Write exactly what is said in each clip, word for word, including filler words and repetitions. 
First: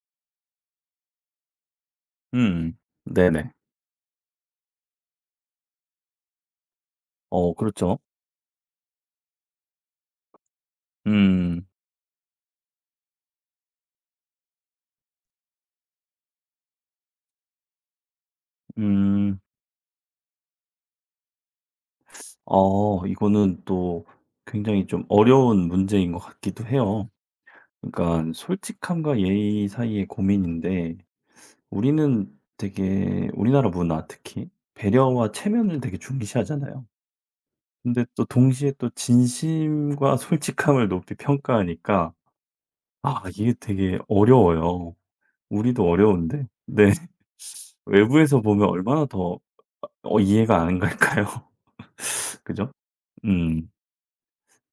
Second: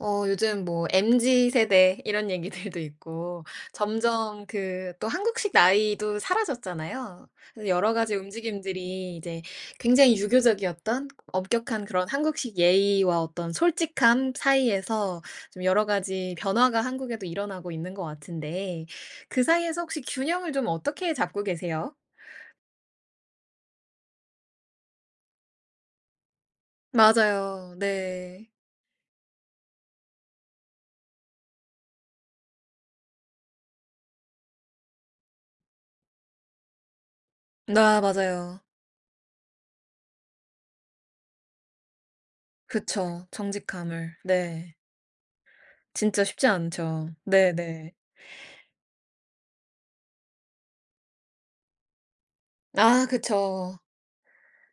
어 요즘 뭐 엠지 세대 이런 음. 얘기들도 있고 네네. 점점 그 또 한국식 나이도 사라졌잖아요. 어 그래서 여러 그렇죠. 가지 움직임들이 이제 굉장히 유교적이었던 음. 엄격한 그런 한국식 예의와 어떤 솔직함 사이에서 좀 여러 가지 변화가 한국에도 일어나고 있는 것 같은데 음. 그 사이에서 혹시 균형을 좀 어떻게 잡고 계세요? 어 이거는 또 굉장히 좀 어려운 문제인 것 같기도 해요. 맞아요. 그러니까 네. 솔직함과 예의 사이의 고민인데 우리는 되게 우리나라 문화 특히 배려와 체면을 되게 중시하잖아요. 나 근데 또 맞아요. 동시에 또 진심과 솔직함을 높이 평가하니까 아 그쵸. 이게 되게 정직함을. 네. 어려워요. 우리도 진짜 쉽지 어려운데 네. 않죠. 네네. 외부에서 보면 얼마나 더 어 이해가 안 갈까요? 그죠? 아 음. 그쵸.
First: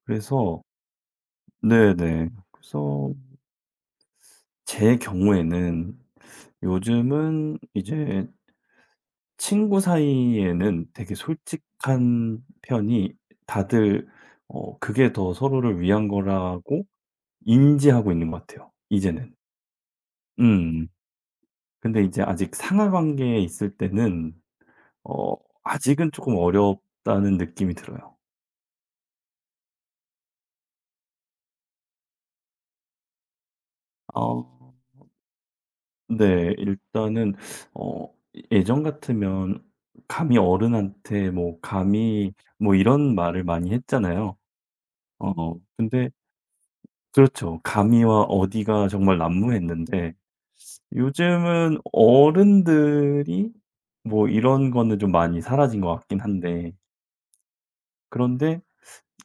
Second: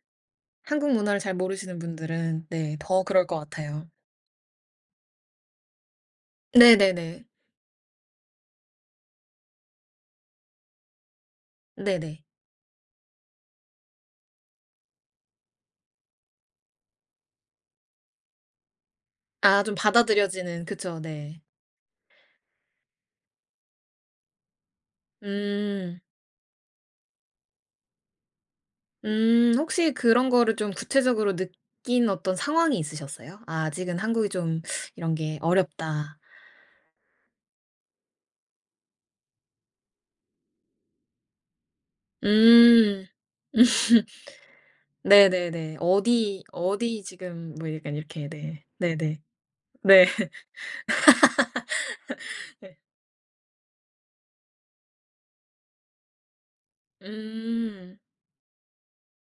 그래서 한국 문화를 잘 모르시는 네네. 분들은 네 더 그래서 그럴 것 같아요. 제 경우에는 네네네. 요즘은 이제 친구 사이에는 되게 네네. 솔직한 편이 다들 어 그게 더 서로를 위한 거라고 인지하고 있는 것 같아요, 이제는. 아 좀 받아들여지는 음. 그쵸. 네. 근데 이제 아직 상하 관계에 있을 때는 어 음. 아직은 쪼끔 어렵다는 느낌이 들어요. 음 혹시 그런 거를 좀 구체적으로 느낀 어떤 상황이 있으셨어요? '아 아직은 한국이 좀 어. 이런 게 어렵다.' 네. 일단은 어 예전 같으면 감히 어른한테 뭐 "감히" 뭐 음. 이런 말을 많이 했잖아요. 어 네네네. 근데 어디 어디 지금 그렇죠. 뭐 약간 "감히와 이렇게 네. 어디가." 정말 네네. 네. 난무했는데 요즘은 네. 어른들이 뭐 이런 거는 좀 많이 사라진 것 같긴 한데 음. 그런데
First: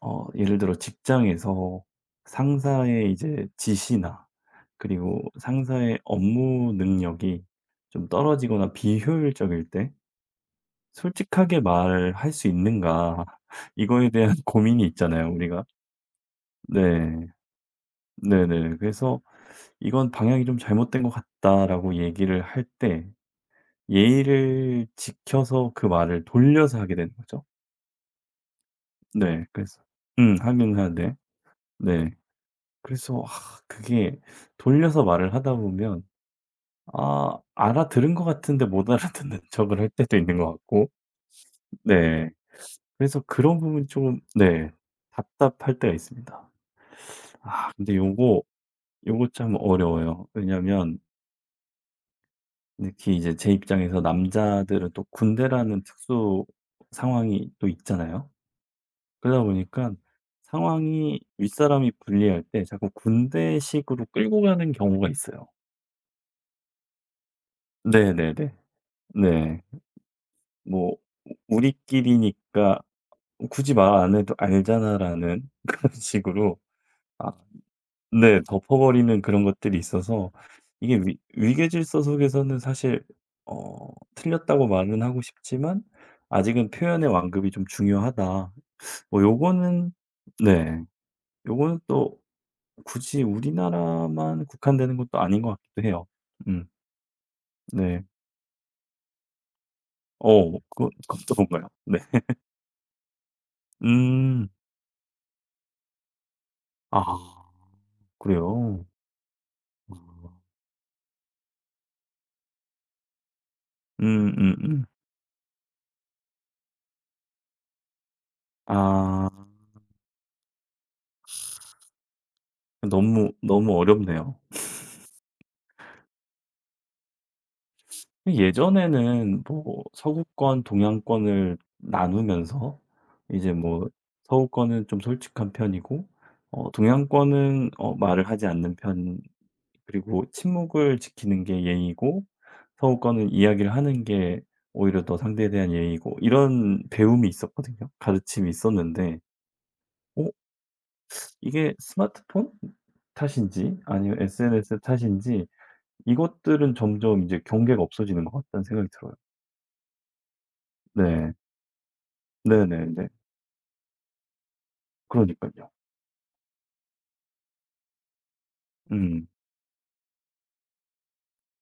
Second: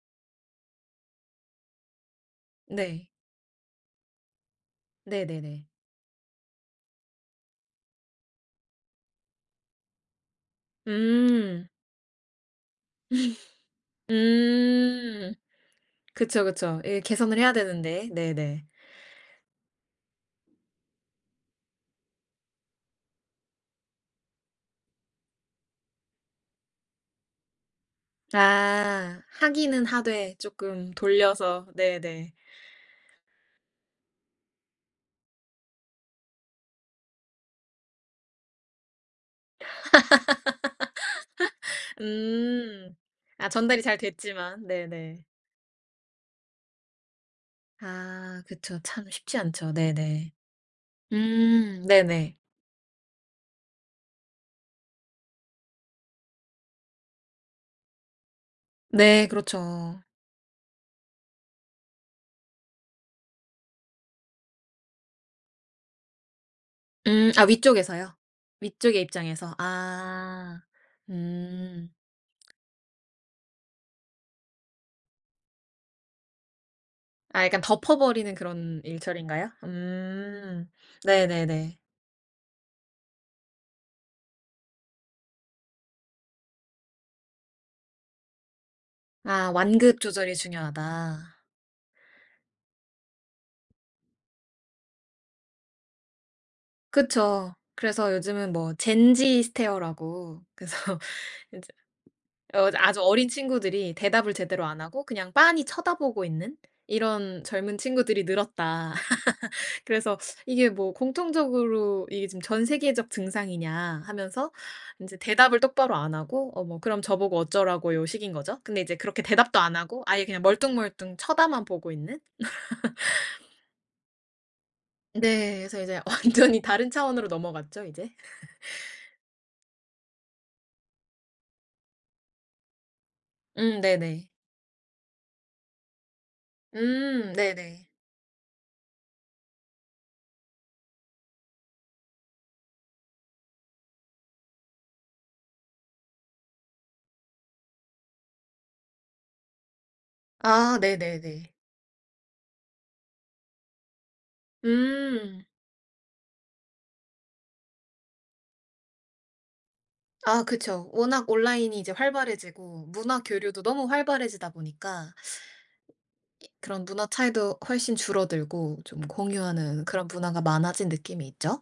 어 예를 들어 직장에서 네. 상사의 이제 지시나 그리고 네네네. 상사의 업무 능력이 좀 떨어지거나 비효율적일 때 솔직하게 음. 말할 수 있는가 이거에 대한 고민이 있잖아요, 음. 우리가. 그쵸, 그쵸. 예 네. 개선을 해야 되는데. 네네. 네네. 그래서 "이건 방향이 좀 잘못된 것 같다."라고 얘기를 할 때 예의를 지켜서 그 말을 돌려서 하게 되는 거죠. 아 네. 그래서 하기는 하되 음 하긴 조금 하는데 돌려서 네. 네네. 그래서 아 그게 돌려서 말을 하다 보면 아 알아들은 것 같은데 못 알아듣는 척을 할 때도 있는 것 같고 네. 음. 그래서 아 그런 전달이 부분이 잘 조금 됐지만 네 네네. 답답할 때가 있습니다. 아 근데 요거 아 그쵸. 참 요거 쉽지 참 않죠. 어려워요. 네네. 왜냐면 음 네네. 특히 이제 제 입장에서 남자들은 또 군대라는 특수 상황이 또 있잖아요. 네 그러다 보니까 그렇죠. 상황이 윗사람이 불리할 때 자꾸 군대식으로 끌고 가는 경우가 있어요. 음 아 위쪽에서요? 네네네. 위쪽의 입장에서. 네. 아. 뭐 "우 리 음. 끼리니까 굳이 말 안 해도 알잖아."라는 그런 식으로 아 아 약간 덮어 버리는 네. 그런 덮어버리는 그런 일처리인가요? 것들이 있어서 음. 이게 위 네네네. 위계질서 속에서는 사실 어 틀렸다고 말은 하고 싶지만 "아직은 표현의 완급이 좀 중요하다." 뭐 아 요거는 완급 조절이 네. 중요하다. 요거는 또 굳이 우리나라만 국한되는 것도 아닌 것 같기도 해요. 음 그쵸. 네. 그래서 요즘은 뭐 젠지 스테어라고 어 그래서 그거 그것도 이제 뭔가요? 네. 어 아주 어린 친구들이 대답을 음. 제대로 안 하고 그냥 빤히 쳐다보고 있는 아 이런 젊은 친구들이 그래요? 늘었다. 그래서 아. 이게 뭐 공통적으로 이게 지금 전 세계적 증상이냐 하면서 음음음. 이제 대답을 똑바로 안 하고 어 뭐 "그럼 저보고 어쩌라고요?" 식인 거죠. 근데 이제 그렇게 아 대답도 안 하고 아예 그냥 멀뚱멀뚱 쳐다만 보고 있는? 너무, 너무 어렵네요. 네. 그래서 이제 완전히 다른 차원으로 넘어갔죠 이제. 예전에는 뭐 서구권, 동양권을 나누면서 이제 음 뭐 네네. 서구권은 좀 솔직한 편이고 어 음 동양권은 네네. 어 말을 하지 않는 편 그리고 침묵을 지키는 게 예의고 서구권은 이야기를 하는 게 오히려 더 상대에 대한 예의고 이런 배움이 있었거든요. 가르침이 있었는데 어 아 네네네. 이게 스마트폰 탓인지 아니면 에스엔에스 음. 탓인지 이것들은 점점 이제 경계가 없어지는 것 같다는 생각이 들어요. 아 그쵸. 워낙 네. 온라인이 이제 활발해지고 네네네. 문화 교류도 너무 활발해지다 보니까 그러니깐요. 그런 문화 차이도 훨씬 줄어들고 좀 음. 공유하는 그런 문화가 많아진 느낌이 있죠.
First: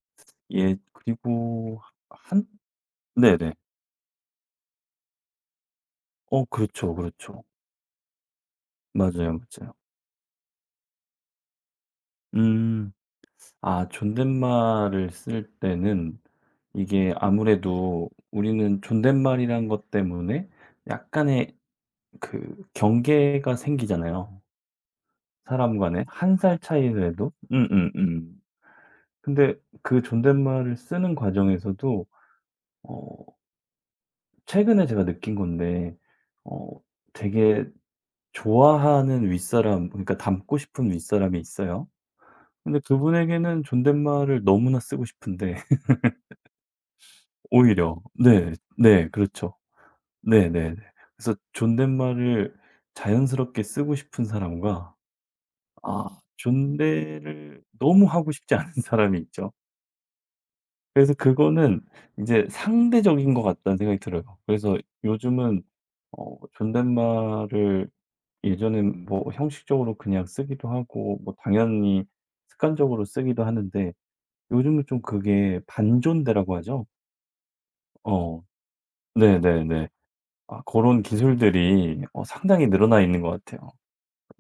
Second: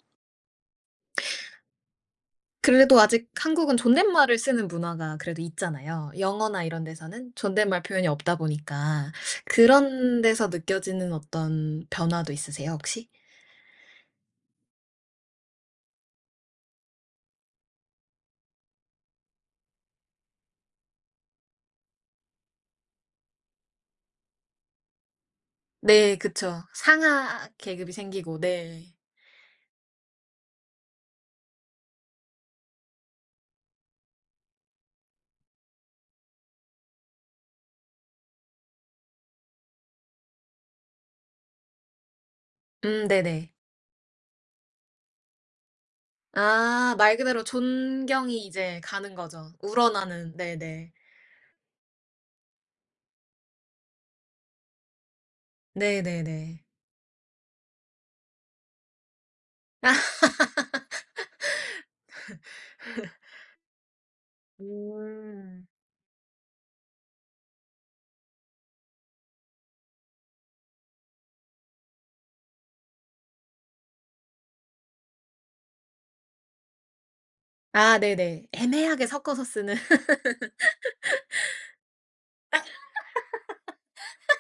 예 그리고 한 그래도 아직 네네. 한국은 존댓말을 쓰는 문화가 그래도 있잖아요. 어 영어나 이런 그렇죠, 데서는 그렇죠. 존댓말 표현이 없다 보니까 맞아요, 맞아요. 그런 데서 느껴지는 어떤 변화도 있으세요, 음. 혹시? 아 존댓말을 쓸 때는 이게 아무래도 우리는 존댓말이란 것 때문에 약간의 그 경계가 생기잖아요, 사람 간에. 네 한 살 그쵸. 차이라도. 상하 계급이 음음음. 생기고 네. 근데 그 존댓말을 쓰는 과정에서도 어 최근에 제가 느낀 건데 어 되게 좋아하는 윗사람 그러니까 닮고 싶은 윗사람이 있어요. 근데 음 네네. 그분에게는 존댓말을 너무나 쓰고 싶은데 아 말 그대로 오히려 존경이 네. 이제 네. 가는 거죠. 그렇죠. 우러나는. 네네네. 네네. 그래서 존댓말을 자연스럽게 쓰고 싶은 사람과 아 네네네. 존대를 너무 하고 싶지 않은 사람이 있죠. 그래서 그거는 이제 상대적인 것 같다는 생각이 들어요. 그래서 요즘은 음. 어 존댓말을 예전엔 뭐 형식적으로 그냥 쓰기도 하고 뭐 당연히 습관적으로 쓰기도 하는데 요즘은 좀 그게 반존대라고 하죠. 아 어. 네네. 애매하게 섞어서 쓰는. 네네네. 아 고런 기술들이 어 상당히 늘어나 있는 것 같아요.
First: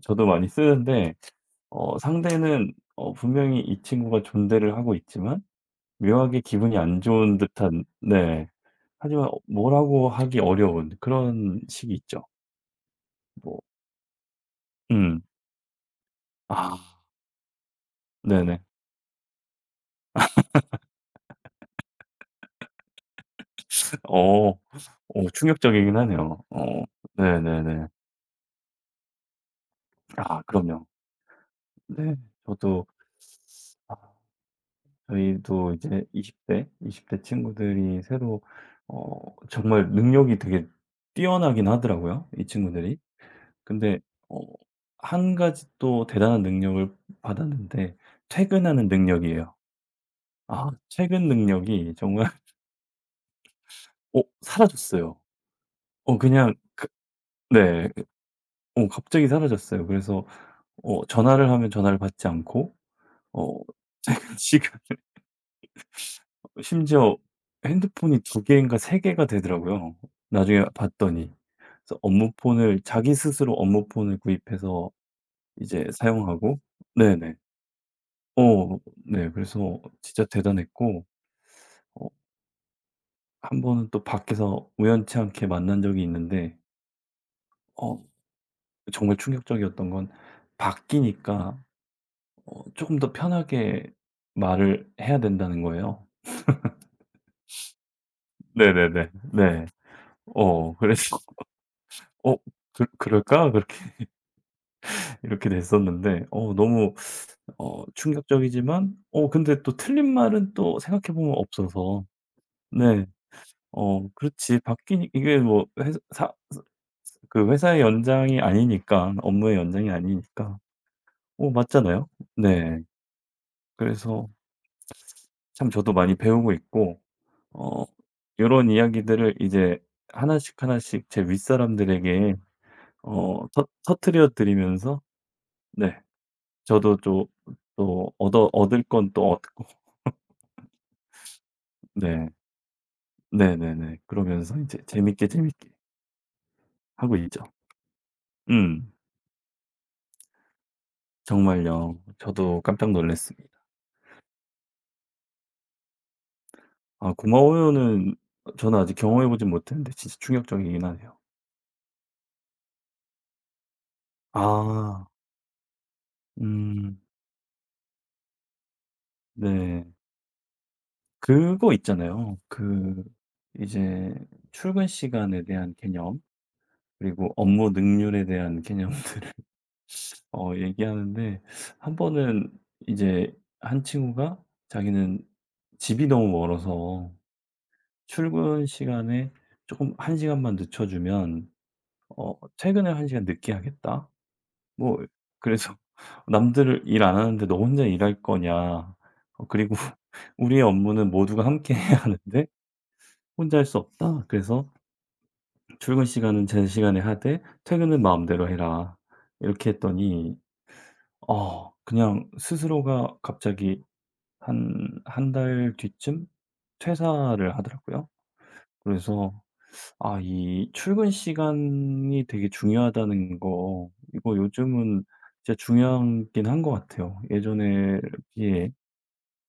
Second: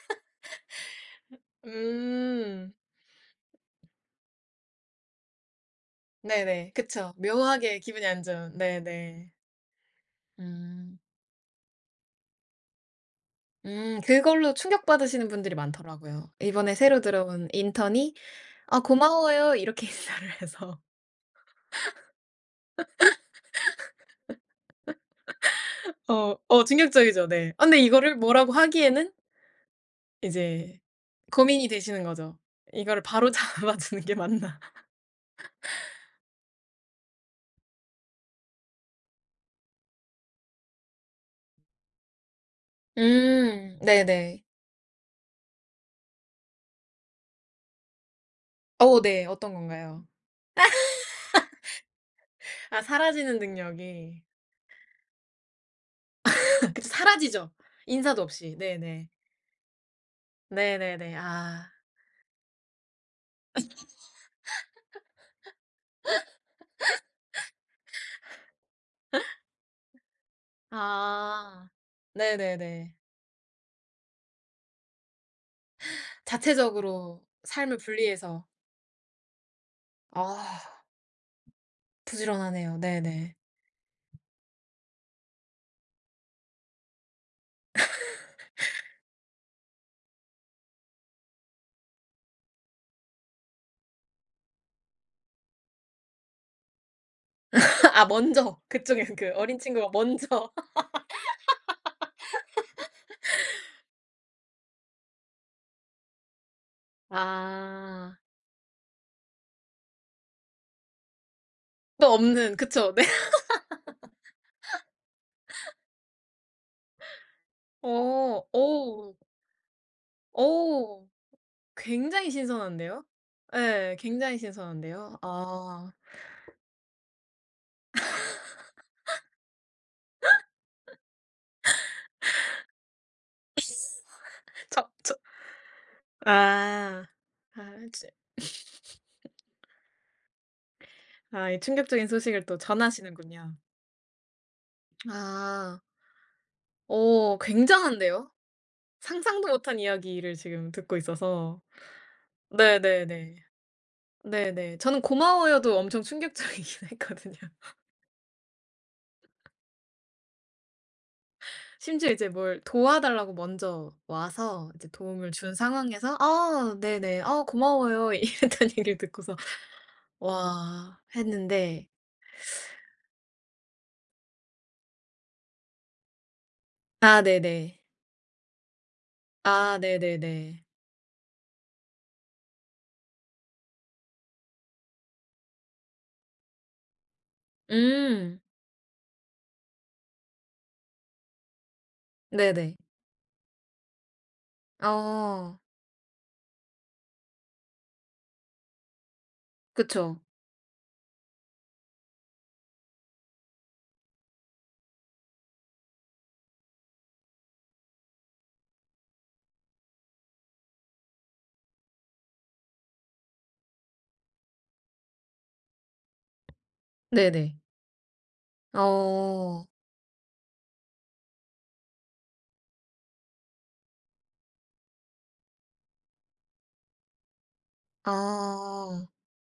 저도 많이 쓰는데 어 상대는 음. 어 분명히 이 친구가 존대를 하고 있지만 묘하게 네네. 기분이 안 그쵸. 좋은 묘하게 듯한 기분이 안 네. 좋은. 하지만 네네. 어 뭐라고 하기 어려운 음. 그런 식이 있죠. 뭐 음 그걸로 음. 충격받으시는 분들이 많더라고요. 이번에 아 새로 들어온 인턴이 네네. "아 고마워요." 이렇게 인사를 해서. 어. 어 충격적이긴 어. 하네요. 어 어 충격적이죠. 네. 아 근데 네네네. 이거를 뭐라고 하기에는 아 이제 그럼요. 고민이 되시는 네. 거죠. 저도 '이거를 바로 잡아 주는 아 게 맞나?' 저희도 이제 20 대, 이십 대 친구들이 새로 어 정말 능력이 되게 뛰어나긴 하더라고요, 이 친구들이. 음 근데 어 네네. 한 가지 또 대단한 능력을 받았는데 퇴근하는 어 네. 어떤 능력이에요. 건가요? 아 퇴근 능력이 정말 아 사라지는 어 능력이 사라졌어요. 어 그냥 그쵸 그 사라지죠. 네. 인사도 없이. 어 네네. 갑자기 사라졌어요. 그래서 어 네네네. 전화를 하면 아. 전화를 받지 않고 어 지금 심지어 핸드폰이 두 개인가 세 개가 되더라고요 나중에 봤더니. 아. 그래서 업무폰을 네네네. 자기 스스로 업무폰을 구입해서 이제 사용하고 자체적으로 네네. 삶을 분리해서 어 네. 그래서 진짜 아 대단했고 어 부지런하네요. 네네. 한 번은 또 밖에서 우연치 않게 만난 적이 있는데 어 정말 충격적이었던 건 바뀌니까 어금더 편하게 말을 해야 된다는 거예요. 아 먼저 그쪽에 네네네. 그 어린 네. 친구가 먼저 어 그래서 '어 그 그럴까?' 그렇게 이렇게 됐었는데 어 너무 어 아. 충격적이지만 어 근데 또 틀린 말은 또 생각해 보면 없어서 또 없는 그쵸. 네. 네 어 그렇지 바뀌니 이게 뭐 회사 사 그 회사의 연장이 오, 아니니까 오. 업무의 연장이 아니니까 오. 어 맞잖아요. 굉장히 네. 신선한데요? 예. 그래서 굉장히 신선한데요. 참 아. 저도 많이 배우고 있고 어 이런 이야기들을 이제 하나씩 하나씩 제 윗사람들에게 어 터 터뜨려 저 드리면서 저 네 저도 아. 또 아 지- 또 얻어 얻을 건 또 얻고 아 이 충격적인 네. 소식을 또 전하시는군요. 네네네. 그러면서 이제 재밌게, 재밌게 아. 하고 오, 있죠. 굉장한데요? 음. 상상도 못한 이야기를 지금 듣고 있어서. 정말요. 저도 깜짝 네네네. 놀랐습니다. 네네. 저는 고마워요도 엄청 충격적이긴 아 했거든요. 고마워요는 저는 아직 경험해 보진 못했는데 진짜 충격적이긴 하네요. 심지어 이제 뭘 도와달라고 먼저 와서 이제 아. 도움을 준 상황에서 "아 음. 네네. 아 고마워요." 이랬던 얘기를 듣고서 네. "와." 그거 했는데 있잖아요. 그 이제 출근 시간에 대한 개념 아 그리고 업무 네네. 능률에 대한 개념. 아 어 네네네. 얘기하는데 한 번은 이제 한 친구가 자기는 집이 너무 멀어서 음. 출근 시간에 조금 한 시간만 늦춰 주면 어 네네. 퇴근을 한 시간 늦게 하겠다. 뭐 어. 그래서 "남들 일 안 하는데 너 혼자 일할 거냐. 어 그리고 그쵸. 우리의 업무는 모두가 함께 해야 하는데 혼자 할 수 없다. 그래서 출근 시간은 제 시간에 하되 퇴근은 마음대로 해라." 이렇게 했더니 어 그냥 스스로가 갑자기 한 한 달 뒤쯤 퇴사를 네네. 하더라고요. 그래서 어. 아 이 출근 시간이 되게 중요하다는 거 이거 요즘은 진짜 중요하긴 한 것 같아요. 예전에 비해 아.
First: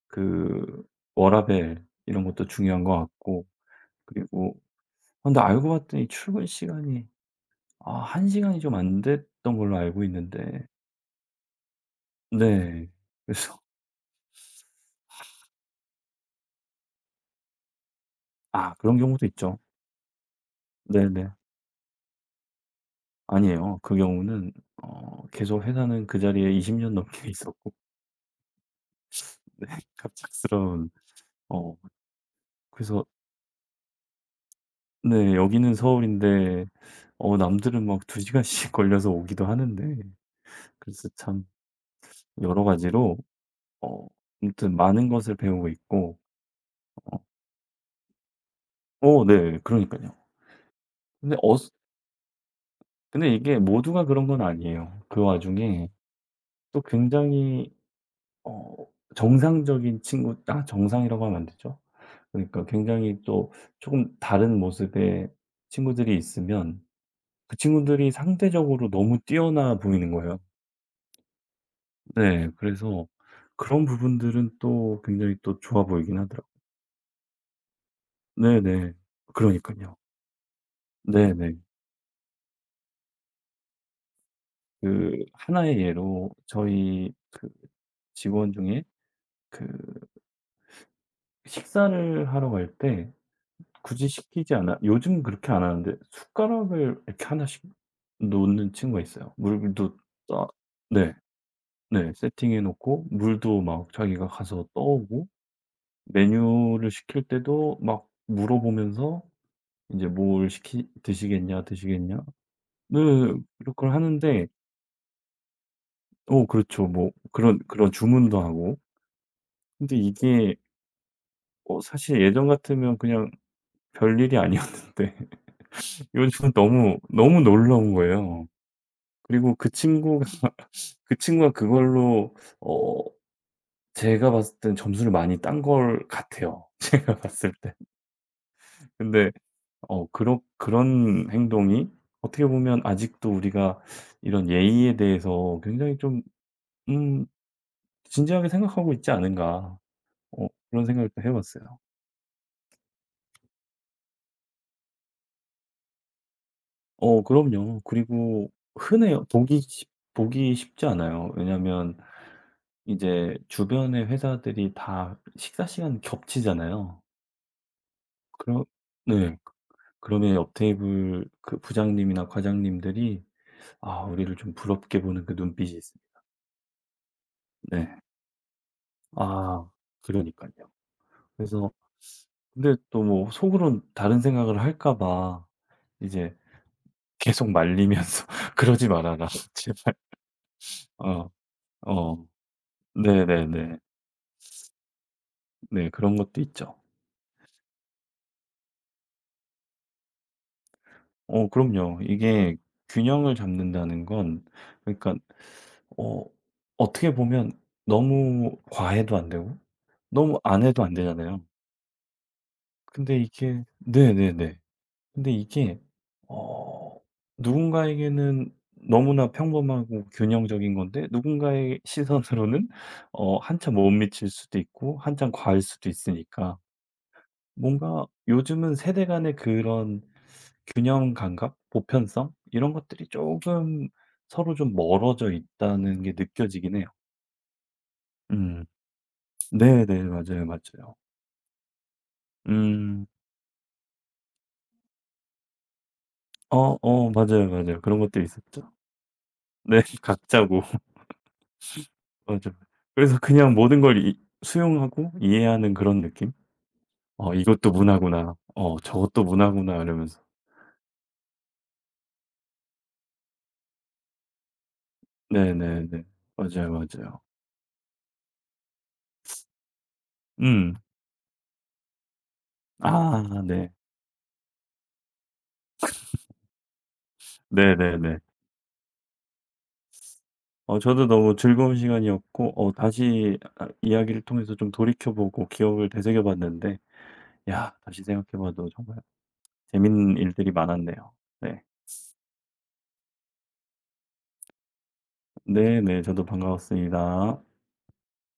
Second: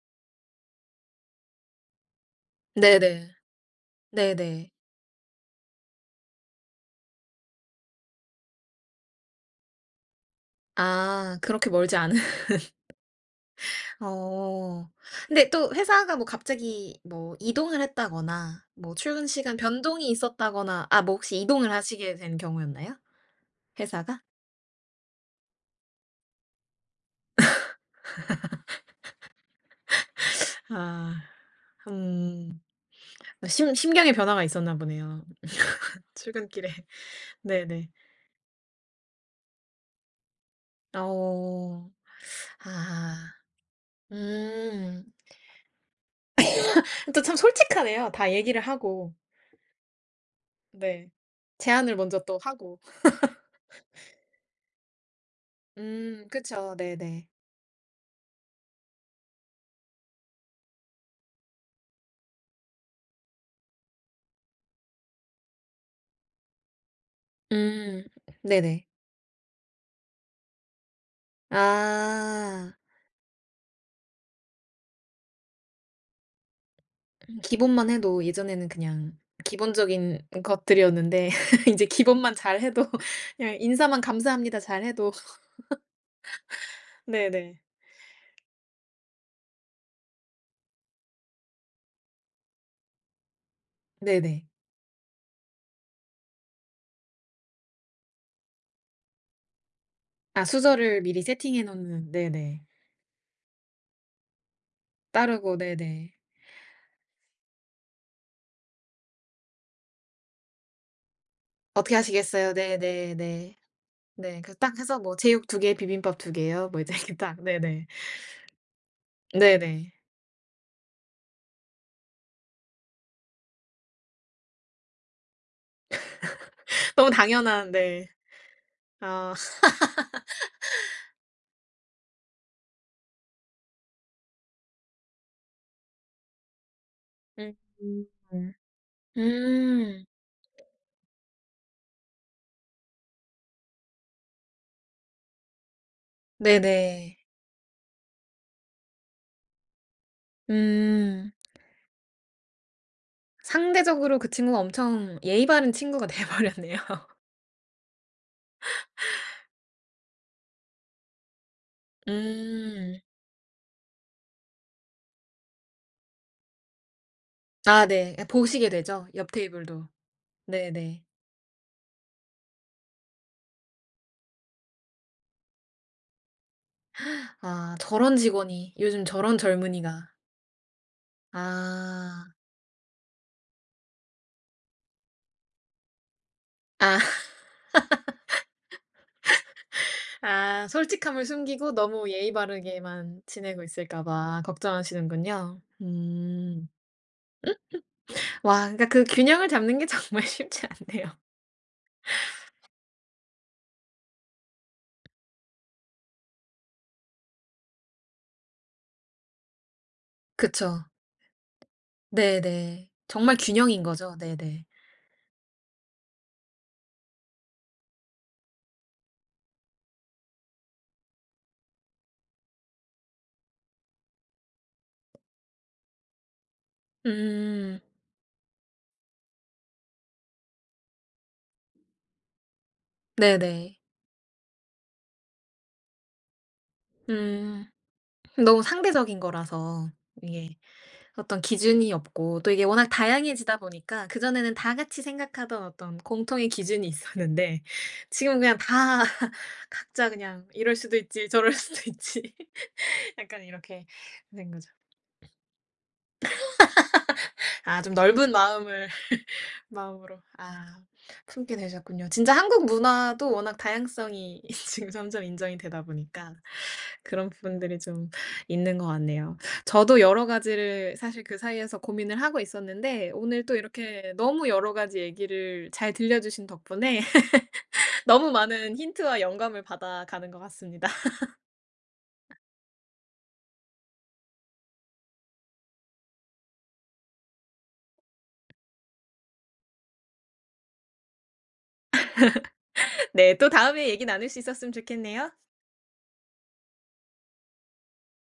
그 워라밸 이런 것도 중요한 것 네네. 같고 그리고 네네. 아, 근데 알고 봤더니 출근 시간이 아 한 시간이 좀 안 됐던 걸로 알고 있는데 아 그렇게 멀지 않은 네. 그래서 어. 근데 또 회사가 뭐 갑자기 뭐 이동을 했다거나 아 뭐 그런 출근 경우도 시간 있죠. 변동이 있었다거나 아 뭐 네네. 혹시 이동을 하시게 된 경우였나요? 아니에요. 그 회사가? 경우는 어 계속 회사는 그 자리에 이십 년 넘게 있었고 네 갑작스러운 아. 어 음. 그래서 아, 심 심경의 변화가 있었나 보네요, 네 여기는 서울인데 출근길에. 어 남들은 네네. 막 두 시간씩 걸려서 오기도 하는데 그래서 참 어. 여러 가지로 아. 어 아무튼 많은 음. 것을 배우고 있고 또 참 솔직하네요. 다 얘기를 어 하고. 네 그러니까요 네. 근데 어 제안을 먼저 또 하고. 근데 이게 모두가 그런 건 아니에요. 그 와중에 음 그쵸. 또 네네. 굉장히 어 정상적인 친구 아 정상이라고 하면 안 되죠. 그러니까 굉장히 또 조금 다른 모습의 친구들이 있으면 그 음. 친구들이 네네. 상대적으로 너무 뛰어나 보이는 거예요. 네. 아. 그래서 그런 부분들은 또 굉장히 또 좋아 보이긴 하더라고요. 음 기본만 해도 예전에는 네네. 그냥 그러니깐요. 기본적인 것들이었는데 네네. 이제 기본만 잘해도 그냥 인사만 "감사합니다." 잘해도 그 하나의 예로 저희 그 네네. 직원 중에 그 식사를 하러 갈 때 굳이 네네. 시키지 않아 요즘 그렇게 안 하는데 숟가락을 이렇게 하나씩 놓는 친구가 있어요. 물도 아 떠 수저를 네. 미리 세팅해 놓는 네. 세팅해 네네. 놓고 물도 막 자기가 가서 떠오고 따르고 네네. 메뉴를 시킬 때도 막 물어보면서 이제 "뭘 시키 드시겠냐, "어떻게 드시겠냐?" 하시겠어요?" 네. 네네네. 그런 걸 네. 하는데 그래서 딱 해서 뭐 "제육 두 개, 비빔밥 두 어 개요." 뭐 그렇죠. 이제 뭐 이렇게 딱 그런 네네. 그런 주문도 하고. 네네. 근데 이게 어 사실 예전 같으면 그냥 별일이 아니었는데 요즘은 너무, 너무 너무 당연한 놀라운 네. 거예요. 아. 그리고 그 친구가 그 친구가 그걸로 어 제가 봤을 땐 점수를 많이 딴 걸 같아요, 제가 봤을 음. 때. 근데 음. 어 그런 그런 행동이 어떻게 보면 아직도 우리가 이런 예의에 대해서 굉장히 좀 네네. 음 진지하게 생각하고 있지 않은가 어 그런 생각을 또 해 음. 봤어요. 상대적으로 그 친구가 엄청 예의 바른 친구가 돼 버렸네요. 어 그럼요. 그리고 흔해요. 보기 쉽 보기 쉽지 않아요. 왜냐면 음. 이제 주변의 회사들이 다 식사 시간 겹치잖아요. 아 네. 예 그러 보시게 되죠, 옆 네. 테이블도. 그러면 옆 네네. 테이블 그 부장님이나 과장님들이 아 우리를 좀 부럽게 보는 그 눈빛이 있습니다. 아 네. 저런 직원이 요즘 저런 아 젊은이가. 그러니까요 그래서 아. 근데 또 뭐 속으론 다른 생각을 할까 봐 이제 아. 계속 말리면서 "그러지 말아라 제발." 아 솔직함을 어. 숨기고 너무 어. 예의 바르게만 지내고 네네네. 있을까 봐 걱정하시는군요. 네. 그런 것도 음. 있죠. 와 그러니까 그 균형을 잡는 게 정말 쉽지 않네요. 어 그럼요. 이게 균형을 잡는다는 건 그러니까 어 어떻게 보면 너무 과해도 안 되고 너무 안 그쵸. 해도 안 되잖아요. 네네. 근데 정말 이게 균형인 거죠. 네네네. 네네. 근데 이게 어 누군가에게는 너무나 평범하고 균형적인 건데 누군가의 시선으로는 어 한참 못 미칠 수도 있고 한참 과할 수도 있으니까 음. 뭔가 요즘은 세대 간의 그런 균형 감각, 보편성 이런 것들이 조 네네. 금 서로 좀 멀어져 있다는 게 느껴지긴 해요. 음. 너무 음. 상대적인 거라서 네네. 맞아요, 이게 맞아요. 어떤 기준이 없고 또 이게 워낙 음. 다양해지다 보니까 그전에는 다 같이 생각하던 어떤 공통의 어 기준이 어 맞아요, 있었는데 맞아요. 그런 것들이 지금은 그냥 있었죠. 다 네. 각자 그냥 각자고. 이럴 수도 있지 저럴 수도 있지. 맞아. 그래서 약간 그냥 모든 이렇게 걸 이 된 거죠. 수용하고 이해하는 그런 느낌? '어 이것도 아 좀 넓은 문화구나. 어 마음을 저것도 문화구나.' 마음으로 이러면서. 아 품게 되셨군요. 진짜 한국 문화도 워낙 다양성이 지금 점점 인정이 되다 네네네. 보니까 맞아요, 맞아요. 그런 부분들이 좀 있는 것 같네요. 저도 여러 음. 가지를 사실 그 사이에서 고민을 하고 있었는데 아 오늘 또 네. 이렇게 너무 여러 가지 얘기를 잘 들려주신 덕분에 네네네. 너무 많은 힌트와 영감을 받아가는 것 어 같습니다. 저도 너무 즐거운 시간이었고 어 다시 아 이야기를 통해서 좀 돌이켜 보고 기억을 되새겨 봤는데 야 다시 생각해 봐도 정말 재밌는 일들이 많았네요. 네. 네. 또 다음에 얘기 나눌 수 있었으면 좋겠네요. 네네. 저도 반가웠습니다.